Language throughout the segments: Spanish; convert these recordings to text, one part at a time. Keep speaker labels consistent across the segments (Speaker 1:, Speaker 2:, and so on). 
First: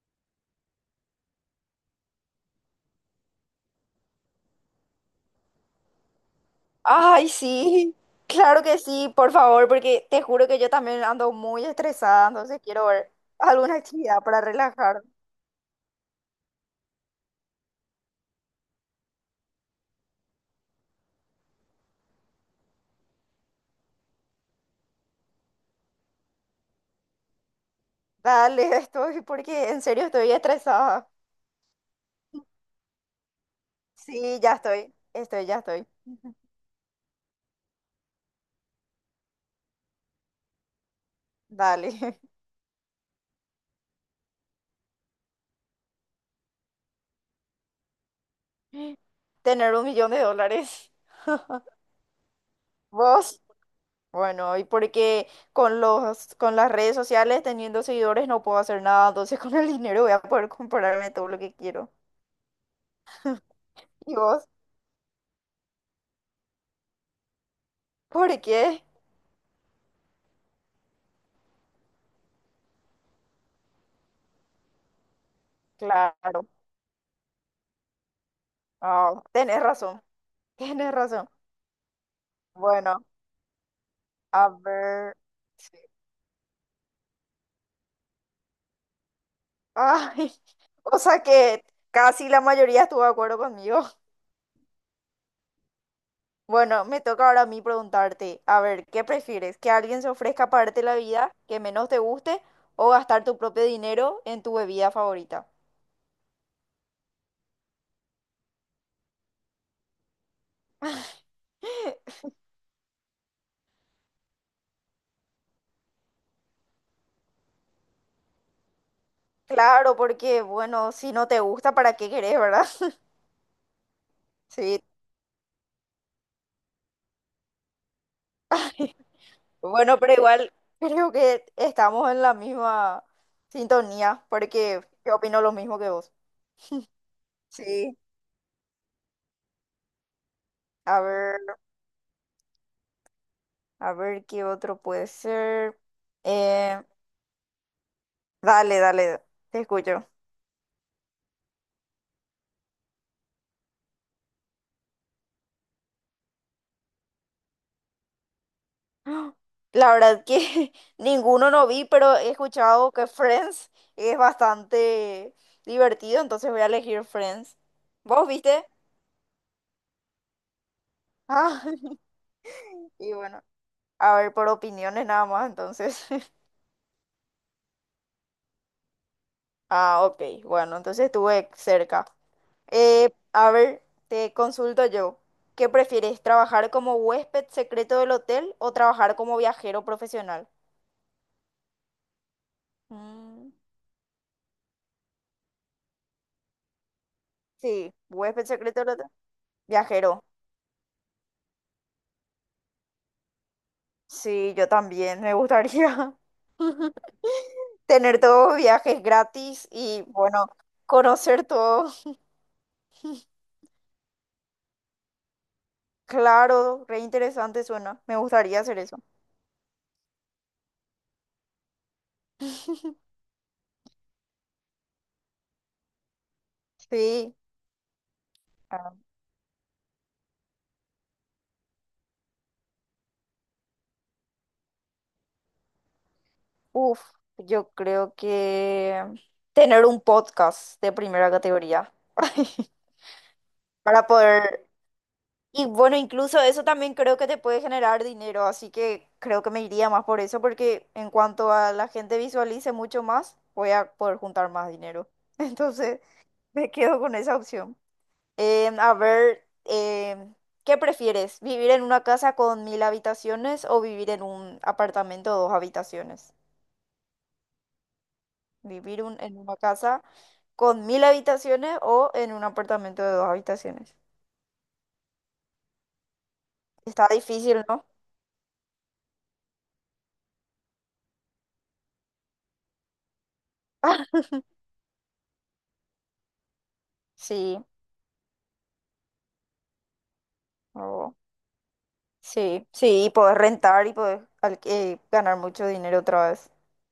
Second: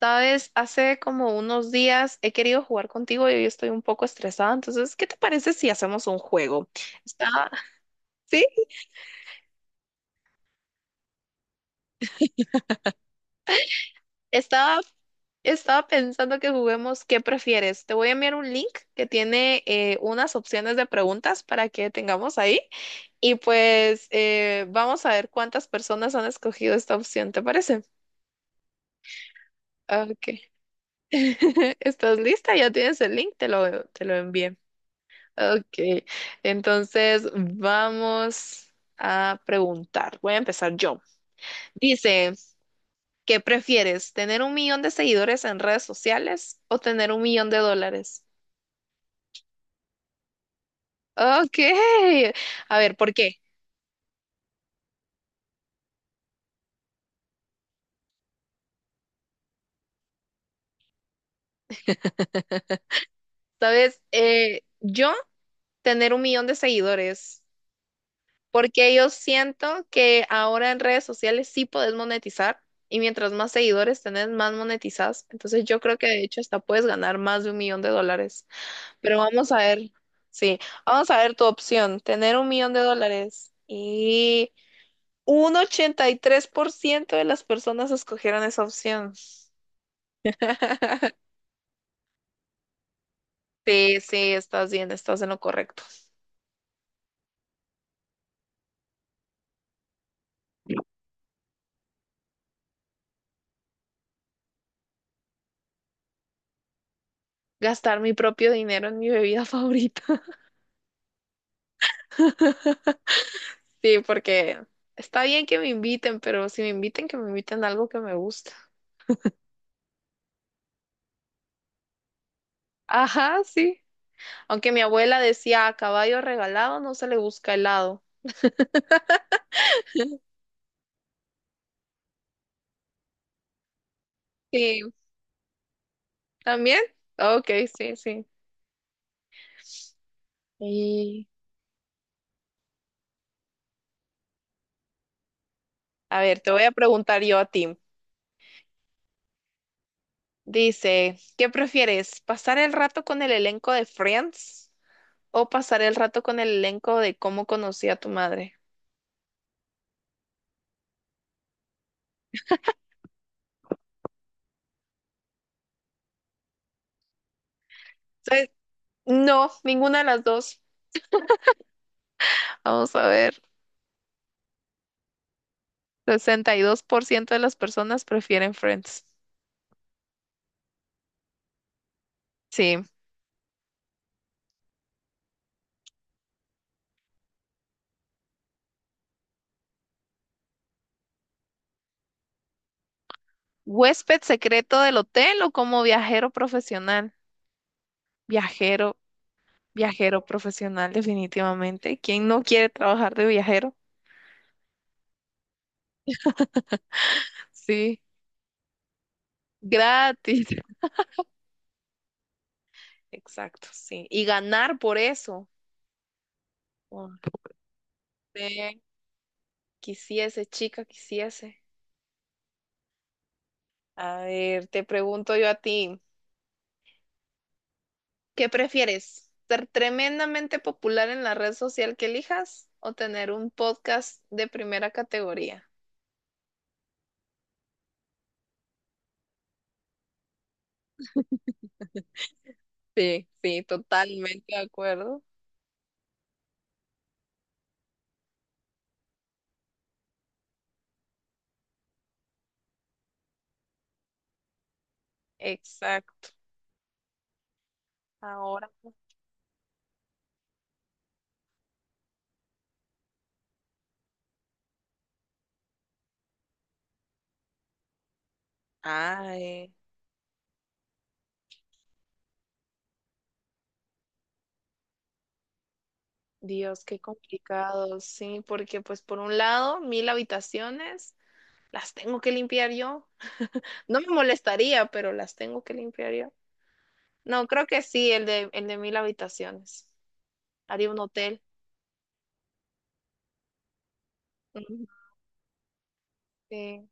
Speaker 1: Sabes, hace como unos días he querido jugar contigo y hoy estoy un poco estresada, entonces, ¿qué te parece si hacemos un juego?
Speaker 2: Ay,
Speaker 1: Estaba,
Speaker 2: sí,
Speaker 1: sí,
Speaker 2: claro que sí, por favor, porque te juro que yo también ando muy estresada, entonces quiero ver alguna actividad para
Speaker 1: estaba,
Speaker 2: relajar.
Speaker 1: estaba pensando que juguemos. ¿Qué prefieres? Te voy a enviar un link que tiene unas opciones de preguntas para que tengamos ahí y pues vamos a ver cuántas personas han escogido esta opción, ¿te parece?
Speaker 2: Dale, porque en serio estoy
Speaker 1: Ok.
Speaker 2: estresada.
Speaker 1: ¿Estás lista? Ya tienes el link, te lo
Speaker 2: Sí, ya
Speaker 1: envié.
Speaker 2: estoy, ya estoy.
Speaker 1: Ok, entonces vamos a preguntar. Voy a empezar yo.
Speaker 2: Dale.
Speaker 1: Dice, ¿qué prefieres? ¿Tener un millón de seguidores en redes sociales o tener un millón de dólares?
Speaker 2: Tener 1 millón de dólares.
Speaker 1: Ok, a ver, ¿por qué?
Speaker 2: ¿Vos? Bueno, y porque con las redes sociales, teniendo seguidores, no puedo hacer nada, entonces con el dinero voy a poder comprarme todo lo que quiero.
Speaker 1: Sabes,
Speaker 2: ¿Y vos?
Speaker 1: yo tener un millón de seguidores,
Speaker 2: ¿Por qué?
Speaker 1: porque yo siento que ahora en redes sociales sí podés monetizar y mientras más seguidores tenés, más monetizás. Entonces yo creo que de hecho
Speaker 2: Claro.
Speaker 1: hasta puedes ganar más de un millón de dólares. Pero
Speaker 2: Ah,
Speaker 1: vamos a
Speaker 2: tienes
Speaker 1: ver,
Speaker 2: razón,
Speaker 1: sí,
Speaker 2: tienes
Speaker 1: vamos a
Speaker 2: razón.
Speaker 1: ver tu opción, tener un millón de
Speaker 2: Bueno,
Speaker 1: dólares.
Speaker 2: a
Speaker 1: Y
Speaker 2: ver.
Speaker 1: un
Speaker 2: Sí.
Speaker 1: 83% de las personas escogieron esa opción.
Speaker 2: Ay, o sea que casi la mayoría estuvo de acuerdo conmigo.
Speaker 1: Sí, sí, estás bien, estás en lo correcto.
Speaker 2: Bueno, me toca ahora a mí preguntarte, a ver, ¿qué prefieres? ¿Que alguien se ofrezca a pagarte la vida que menos te guste o gastar tu propio dinero en tu bebida favorita?
Speaker 1: Gastar mi propio dinero en mi bebida favorita. Sí, porque está bien que me inviten, pero si me inviten, que me inviten a algo que me gusta.
Speaker 2: Claro, porque bueno, si no te gusta, ¿para qué querés, verdad?
Speaker 1: Ajá, sí. Aunque
Speaker 2: Sí,
Speaker 1: mi abuela decía, a caballo regalado no se le busca helado.
Speaker 2: bueno, pero igual creo que estamos en la misma sintonía,
Speaker 1: Sí,
Speaker 2: porque yo opino lo mismo que vos.
Speaker 1: también. Ok, sí,
Speaker 2: Sí,
Speaker 1: sí,
Speaker 2: a
Speaker 1: y
Speaker 2: ver, a ver qué otro puede ser.
Speaker 1: a ver, te voy a
Speaker 2: Eh,
Speaker 1: preguntar yo a ti.
Speaker 2: dale, dale, te escucho.
Speaker 1: Dice, ¿qué prefieres? ¿Pasar el rato con el elenco de Friends o pasar el rato con el elenco de Cómo conocí a tu madre?
Speaker 2: ¡Ah! La verdad que ninguno no vi, pero he escuchado que Friends es bastante divertido, entonces voy a elegir Friends. ¿Vos
Speaker 1: Entonces,
Speaker 2: viste?
Speaker 1: no, ninguna de las dos.
Speaker 2: Ah,
Speaker 1: Vamos a
Speaker 2: y
Speaker 1: ver.
Speaker 2: bueno, a ver, por opiniones nada más, entonces.
Speaker 1: 62% de las personas prefieren Friends.
Speaker 2: Ah, ok, bueno, entonces estuve cerca.
Speaker 1: Sí.
Speaker 2: A ver, te consulto yo. ¿Qué prefieres, trabajar como huésped secreto del hotel o trabajar como viajero profesional? Mm,
Speaker 1: ¿Huésped secreto del hotel o como viajero profesional?
Speaker 2: sí, huésped secreto del
Speaker 1: Viajero,
Speaker 2: hotel. Viajero.
Speaker 1: viajero profesional, definitivamente. ¿Quién no quiere trabajar de viajero?
Speaker 2: Sí, yo también, me gustaría
Speaker 1: Sí,
Speaker 2: tener todos viajes gratis y bueno,
Speaker 1: gratis.
Speaker 2: conocer todo.
Speaker 1: Exacto, sí. Y ganar por eso.
Speaker 2: Claro, re interesante suena. Me gustaría hacer
Speaker 1: Porque
Speaker 2: eso.
Speaker 1: quisiese, chica, quisiese. A ver, te pregunto yo a ti,
Speaker 2: Sí.
Speaker 1: ¿qué
Speaker 2: ah,
Speaker 1: prefieres? ¿Ser tremendamente popular en la red social que elijas o tener un podcast de primera categoría?
Speaker 2: Uf, yo creo que tener un podcast de primera categoría.
Speaker 1: Sí, sí,
Speaker 2: Para
Speaker 1: totalmente de
Speaker 2: poder...
Speaker 1: acuerdo.
Speaker 2: Y bueno, incluso eso también creo que te puede generar dinero, así que creo que me iría más por eso, porque en cuanto a la gente visualice mucho más, voy a poder juntar más dinero. Entonces,
Speaker 1: Exacto.
Speaker 2: me quedo con esa opción.
Speaker 1: Ahora.
Speaker 2: A ver, ¿qué prefieres? ¿Vivir en una casa con 1.000 habitaciones o vivir en un apartamento de dos habitaciones? ¿Vivir en una
Speaker 1: Ay,
Speaker 2: casa con 1.000 habitaciones o en un apartamento de dos habitaciones?
Speaker 1: Dios, qué
Speaker 2: Está difícil, ¿no?
Speaker 1: complicado. Sí, porque pues por un lado, mil habitaciones las tengo que limpiar yo. No me molestaría, pero las tengo que limpiar yo. No,
Speaker 2: Sí.
Speaker 1: creo que sí, el de mil habitaciones. Haría un
Speaker 2: No.
Speaker 1: hotel.
Speaker 2: Sí, sí, y podés rentar y podés
Speaker 1: Ujú.
Speaker 2: ganar mucho dinero otra vez.
Speaker 1: Sí,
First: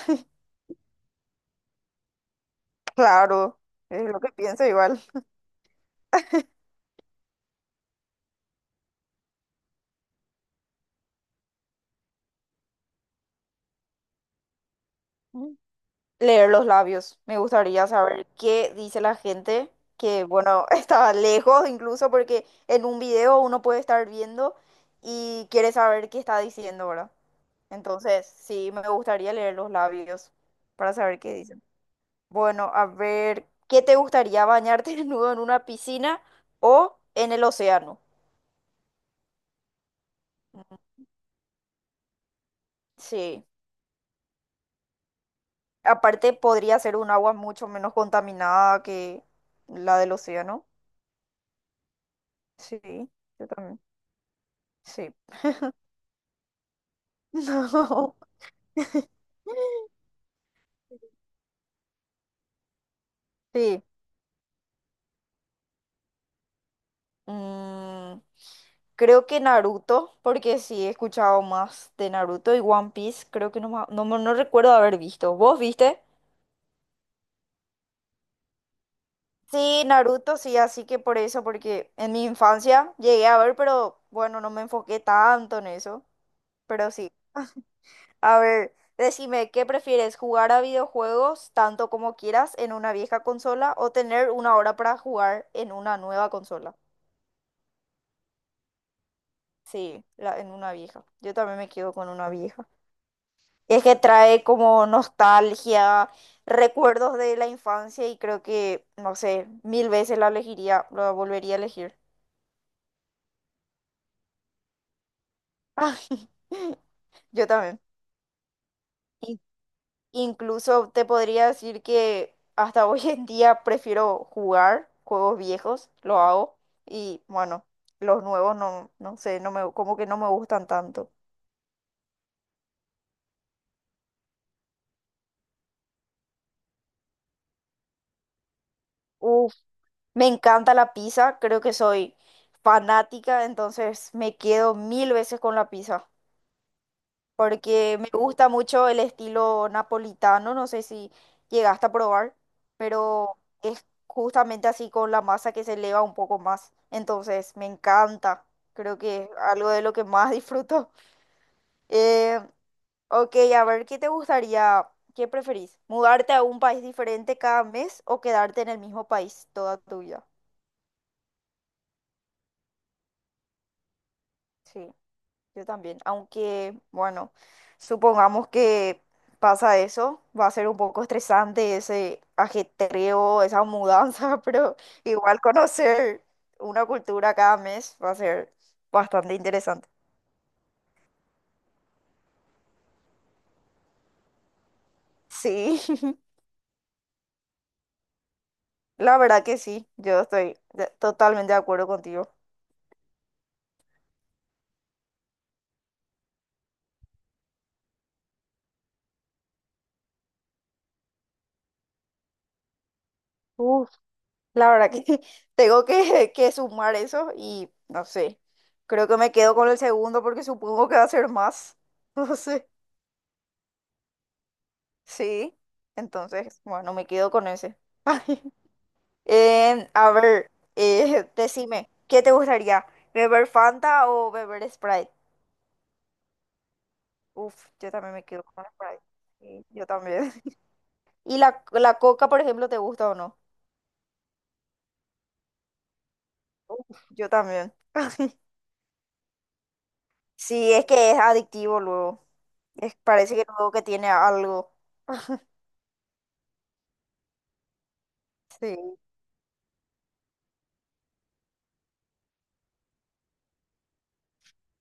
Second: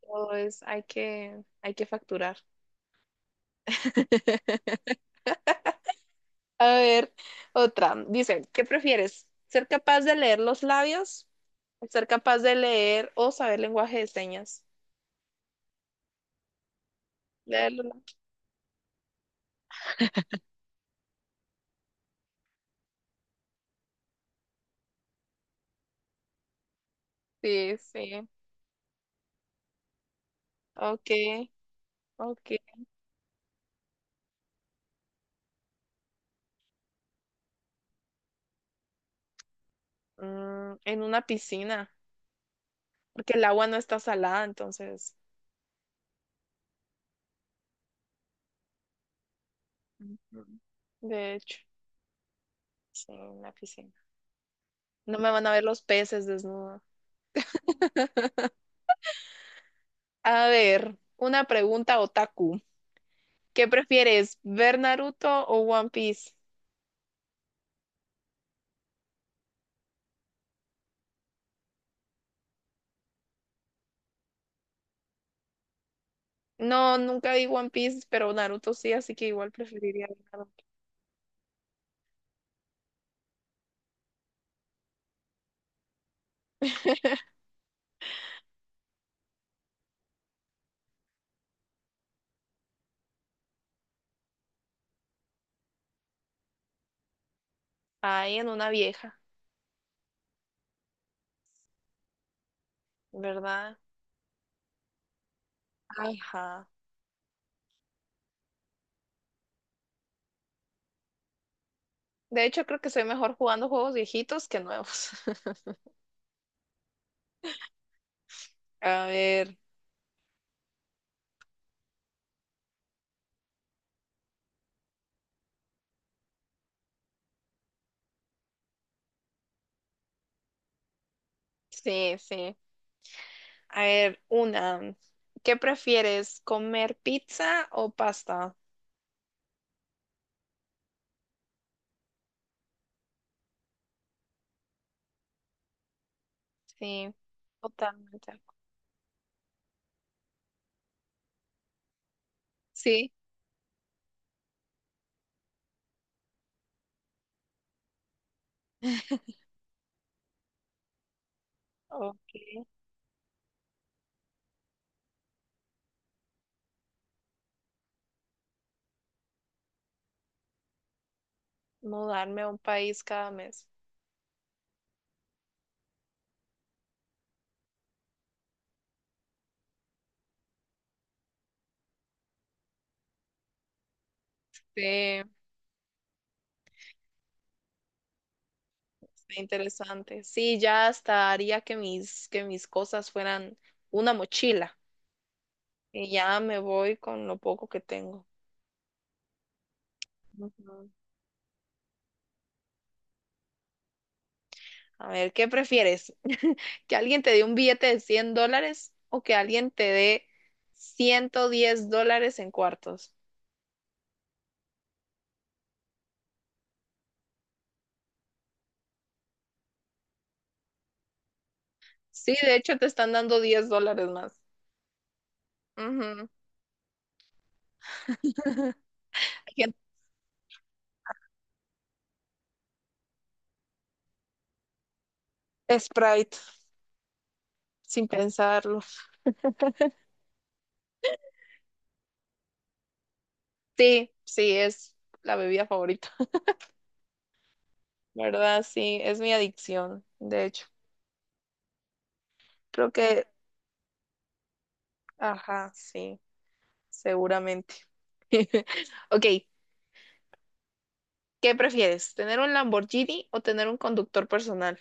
Speaker 1: hay que facturar.
Speaker 2: Claro, es lo que pienso igual.
Speaker 1: A ver, otra. Dice, ¿qué prefieres? ¿Ser capaz de leer los labios? ¿Ser capaz de leer o saber lenguaje de señas?
Speaker 2: Mm. Leer los labios. Me
Speaker 1: Leerlo,
Speaker 2: gustaría
Speaker 1: ¿no?
Speaker 2: saber qué dice la gente, que bueno, está lejos incluso porque en un video uno puede estar viendo y quiere saber qué está diciendo, ¿verdad?
Speaker 1: Sí,
Speaker 2: Entonces,
Speaker 1: sí.
Speaker 2: sí, me gustaría leer los labios para
Speaker 1: Ok,
Speaker 2: saber qué dicen. Bueno,
Speaker 1: ok.
Speaker 2: a ver, ¿qué te gustaría bañarte desnudo en una piscina o en el océano?
Speaker 1: Mm,
Speaker 2: Mm,
Speaker 1: en una piscina, porque el
Speaker 2: sí.
Speaker 1: agua no está salada, entonces.
Speaker 2: Aparte, podría ser un agua mucho menos contaminada que la del
Speaker 1: Ujú.
Speaker 2: océano.
Speaker 1: De hecho,
Speaker 2: Sí,
Speaker 1: sí, en
Speaker 2: yo
Speaker 1: una
Speaker 2: también.
Speaker 1: piscina.
Speaker 2: Sí.
Speaker 1: No me van a ver los peces desnuda.
Speaker 2: No.
Speaker 1: A ver, una pregunta otaku. ¿Qué
Speaker 2: Sí.
Speaker 1: prefieres, ver Naruto o One Piece?
Speaker 2: Mm, Creo que Naruto, porque sí he escuchado más de Naruto y One Piece. Creo que no, no, no recuerdo haber visto. ¿Vos viste?
Speaker 1: No, nunca vi One Piece, pero Naruto sí, así que igual
Speaker 2: Sí,
Speaker 1: preferiría ver
Speaker 2: Naruto, sí,
Speaker 1: Naruto.
Speaker 2: así que por eso, porque en mi infancia llegué a ver, pero bueno, no me enfoqué tanto en eso. Pero sí. A ver, decime, ¿qué prefieres? ¿Jugar a videojuegos tanto como quieras en una vieja consola o tener una hora para jugar en una nueva consola?
Speaker 1: Ahí en una vieja,
Speaker 2: Sí, en una vieja. Yo también me quedo con una vieja.
Speaker 1: ¿verdad?
Speaker 2: Es que trae como nostalgia,
Speaker 1: Ajá.
Speaker 2: recuerdos de la infancia y creo que, no sé, mil veces la elegiría, la volvería a elegir.
Speaker 1: De hecho, creo que soy mejor jugando juegos viejitos que nuevos.
Speaker 2: Yo también.
Speaker 1: A ver,
Speaker 2: Incluso te podría decir que hasta hoy en día prefiero jugar juegos viejos, lo hago. Y bueno, los nuevos no, no sé, como que no me gustan tanto.
Speaker 1: sí, sí. A ver, una. ¿Qué prefieres, comer pizza o pasta?
Speaker 2: Uf, me encanta la pizza, creo que soy fanática, entonces me quedo mil veces con la pizza.
Speaker 1: Sí,
Speaker 2: Porque me
Speaker 1: totalmente.
Speaker 2: gusta mucho el estilo napolitano, no sé si llegaste a probar,
Speaker 1: Sí,
Speaker 2: pero es justamente así con la masa que se eleva un poco más, entonces me encanta, creo que es algo de lo que más disfruto.
Speaker 1: ok.
Speaker 2: Eh, ok, a ver, qué preferís? ¿Mudarte a un país diferente cada mes o quedarte en el mismo país toda tu vida?
Speaker 1: Mudarme a un país cada mes.
Speaker 2: Sí. Yo también, aunque, bueno, supongamos que pasa eso, va a ser un poco estresante ese ajetreo, esa mudanza, pero
Speaker 1: Sí,
Speaker 2: igual
Speaker 1: está
Speaker 2: conocer una cultura cada mes va a ser bastante interesante.
Speaker 1: interesante. Sí, ya hasta haría que que mis cosas fueran una mochila.
Speaker 2: Sí,
Speaker 1: Y ya me voy con lo poco que tengo.
Speaker 2: la verdad que sí, yo estoy
Speaker 1: Ujú.
Speaker 2: totalmente de acuerdo contigo.
Speaker 1: A ver, ¿qué prefieres? ¿Que alguien te dé un billete de $100 o que alguien te dé $110 en cuartos?
Speaker 2: Uf, la verdad que tengo que sumar eso y no sé, creo que me quedo con el segundo porque supongo que va a ser más,
Speaker 1: Sí,
Speaker 2: no
Speaker 1: de
Speaker 2: sé.
Speaker 1: hecho te están dando $10 más.
Speaker 2: Sí,
Speaker 1: Ujú.
Speaker 2: entonces, bueno, me quedo con ese.
Speaker 1: Hay gente-
Speaker 2: A ver, decime, ¿qué te gustaría? ¿Beber Fanta o beber Sprite?
Speaker 1: Sprite,
Speaker 2: Uf, yo
Speaker 1: sin
Speaker 2: también me quedo con
Speaker 1: pensarlo.
Speaker 2: Sprite. Sí, yo también. ¿Y la Coca, por ejemplo, te gusta o no?
Speaker 1: Sí, sí, es la bebida favorita,
Speaker 2: Uf, yo también.
Speaker 1: ¿verdad? Sí, es mi adicción, de hecho.
Speaker 2: Sí, es que es adictivo luego.
Speaker 1: Creo que,
Speaker 2: Parece que luego que tiene algo.
Speaker 1: ajá, sí, seguramente.
Speaker 2: Sí.
Speaker 1: Ok, ¿qué prefieres? ¿Tener un Lamborghini o tener un conductor personal?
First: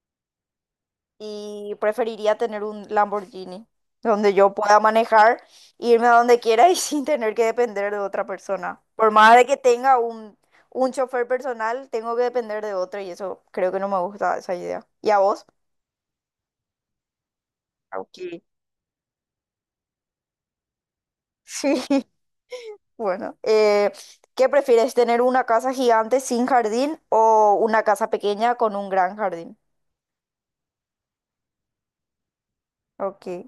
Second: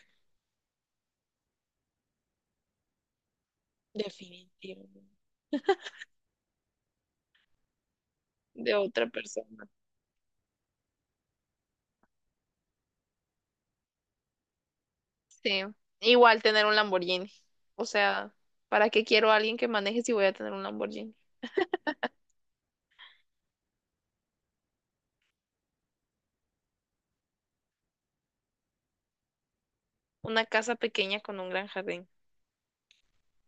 Speaker 2: Y preferiría tener un Lamborghini donde yo pueda
Speaker 1: Definitivamente.
Speaker 2: manejar, e irme a donde quiera y sin tener que depender de otra
Speaker 1: De
Speaker 2: persona.
Speaker 1: otra
Speaker 2: Por más de que
Speaker 1: persona.
Speaker 2: tenga un chofer personal, tengo que depender de otro y eso creo que no me gusta esa idea. ¿Y a vos?
Speaker 1: Sí, igual tener un Lamborghini. O sea,
Speaker 2: Ok.
Speaker 1: ¿para qué quiero a alguien que maneje si voy a tener un Lamborghini?
Speaker 2: Sí, bueno. ¿Qué prefieres, tener una casa gigante sin jardín o una casa pequeña con un gran jardín?
Speaker 1: Una casa pequeña con un gran jardín.
Speaker 2: Ok,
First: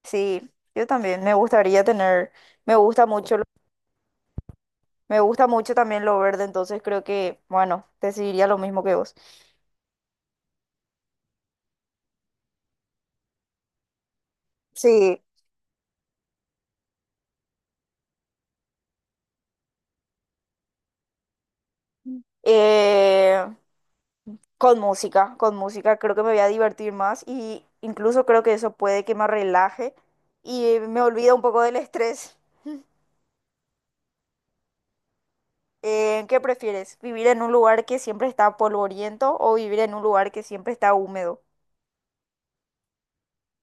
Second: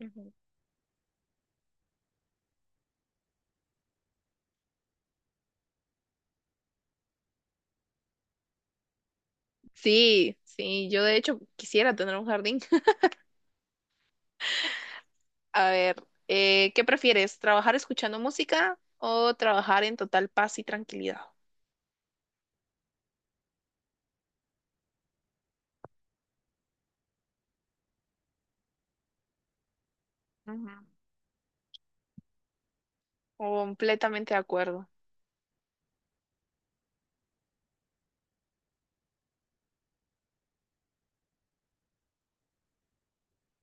Speaker 1: Ujú.
Speaker 2: sí, yo también me gustaría me gusta mucho. Me gusta mucho también lo verde, entonces creo que, bueno, decidiría lo mismo que vos.
Speaker 1: Sí, sí, yo de hecho quisiera tener un jardín.
Speaker 2: Sí.
Speaker 1: A ver, ¿qué prefieres? ¿Trabajar escuchando música o trabajar en total paz y tranquilidad?
Speaker 2: Eh, con música, con música creo que me voy a divertir más y incluso creo que eso puede que me relaje
Speaker 1: Ujú.
Speaker 2: y me olvida un poco del estrés.
Speaker 1: Completamente de acuerdo.
Speaker 2: ¿Qué prefieres? ¿Vivir en un lugar que siempre está polvoriento o vivir en un lugar que siempre está húmedo?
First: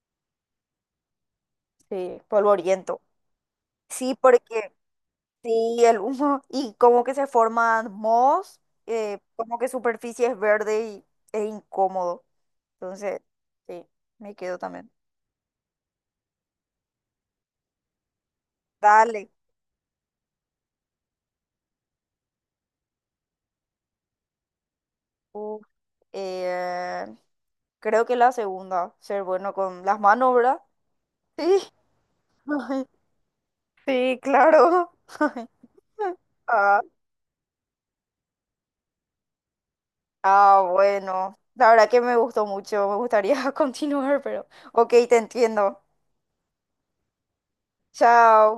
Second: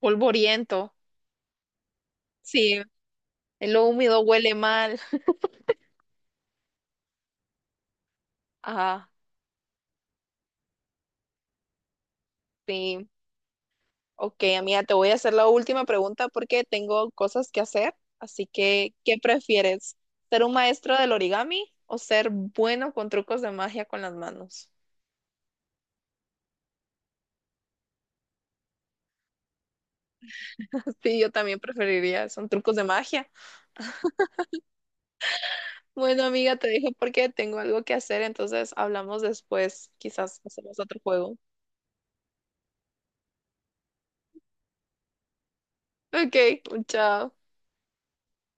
Speaker 1: Polvoriento.
Speaker 2: Sí,
Speaker 1: Sí,
Speaker 2: polvoriento.
Speaker 1: lo
Speaker 2: Sí,
Speaker 1: húmedo huele
Speaker 2: porque
Speaker 1: mal.
Speaker 2: sí, el humo, y como que se forman mohos,
Speaker 1: Ajá,
Speaker 2: como que superficie es verde y es incómodo.
Speaker 1: sí.
Speaker 2: Entonces, sí, me
Speaker 1: Ok,
Speaker 2: quedo
Speaker 1: amiga,
Speaker 2: también.
Speaker 1: te voy a hacer la última pregunta porque tengo cosas que hacer. Así que, ¿qué
Speaker 2: Dale.
Speaker 1: prefieres? ¿Ser un maestro del origami o ser bueno con trucos de magia con las manos?
Speaker 2: Uf, eh, creo que la segunda, ser bueno con las manos, ¿verdad?
Speaker 1: Sí, yo también
Speaker 2: Sí,
Speaker 1: preferiría, son trucos de magia.
Speaker 2: sí, claro.
Speaker 1: Bueno, amiga, te
Speaker 2: Ah,
Speaker 1: dejo porque tengo algo que hacer, entonces hablamos después. Quizás
Speaker 2: ah,
Speaker 1: hacemos otro juego.
Speaker 2: bueno, la verdad que me gustó mucho, me gustaría continuar, pero ok, te entiendo.
Speaker 1: Ok, chao.
Speaker 2: Chao.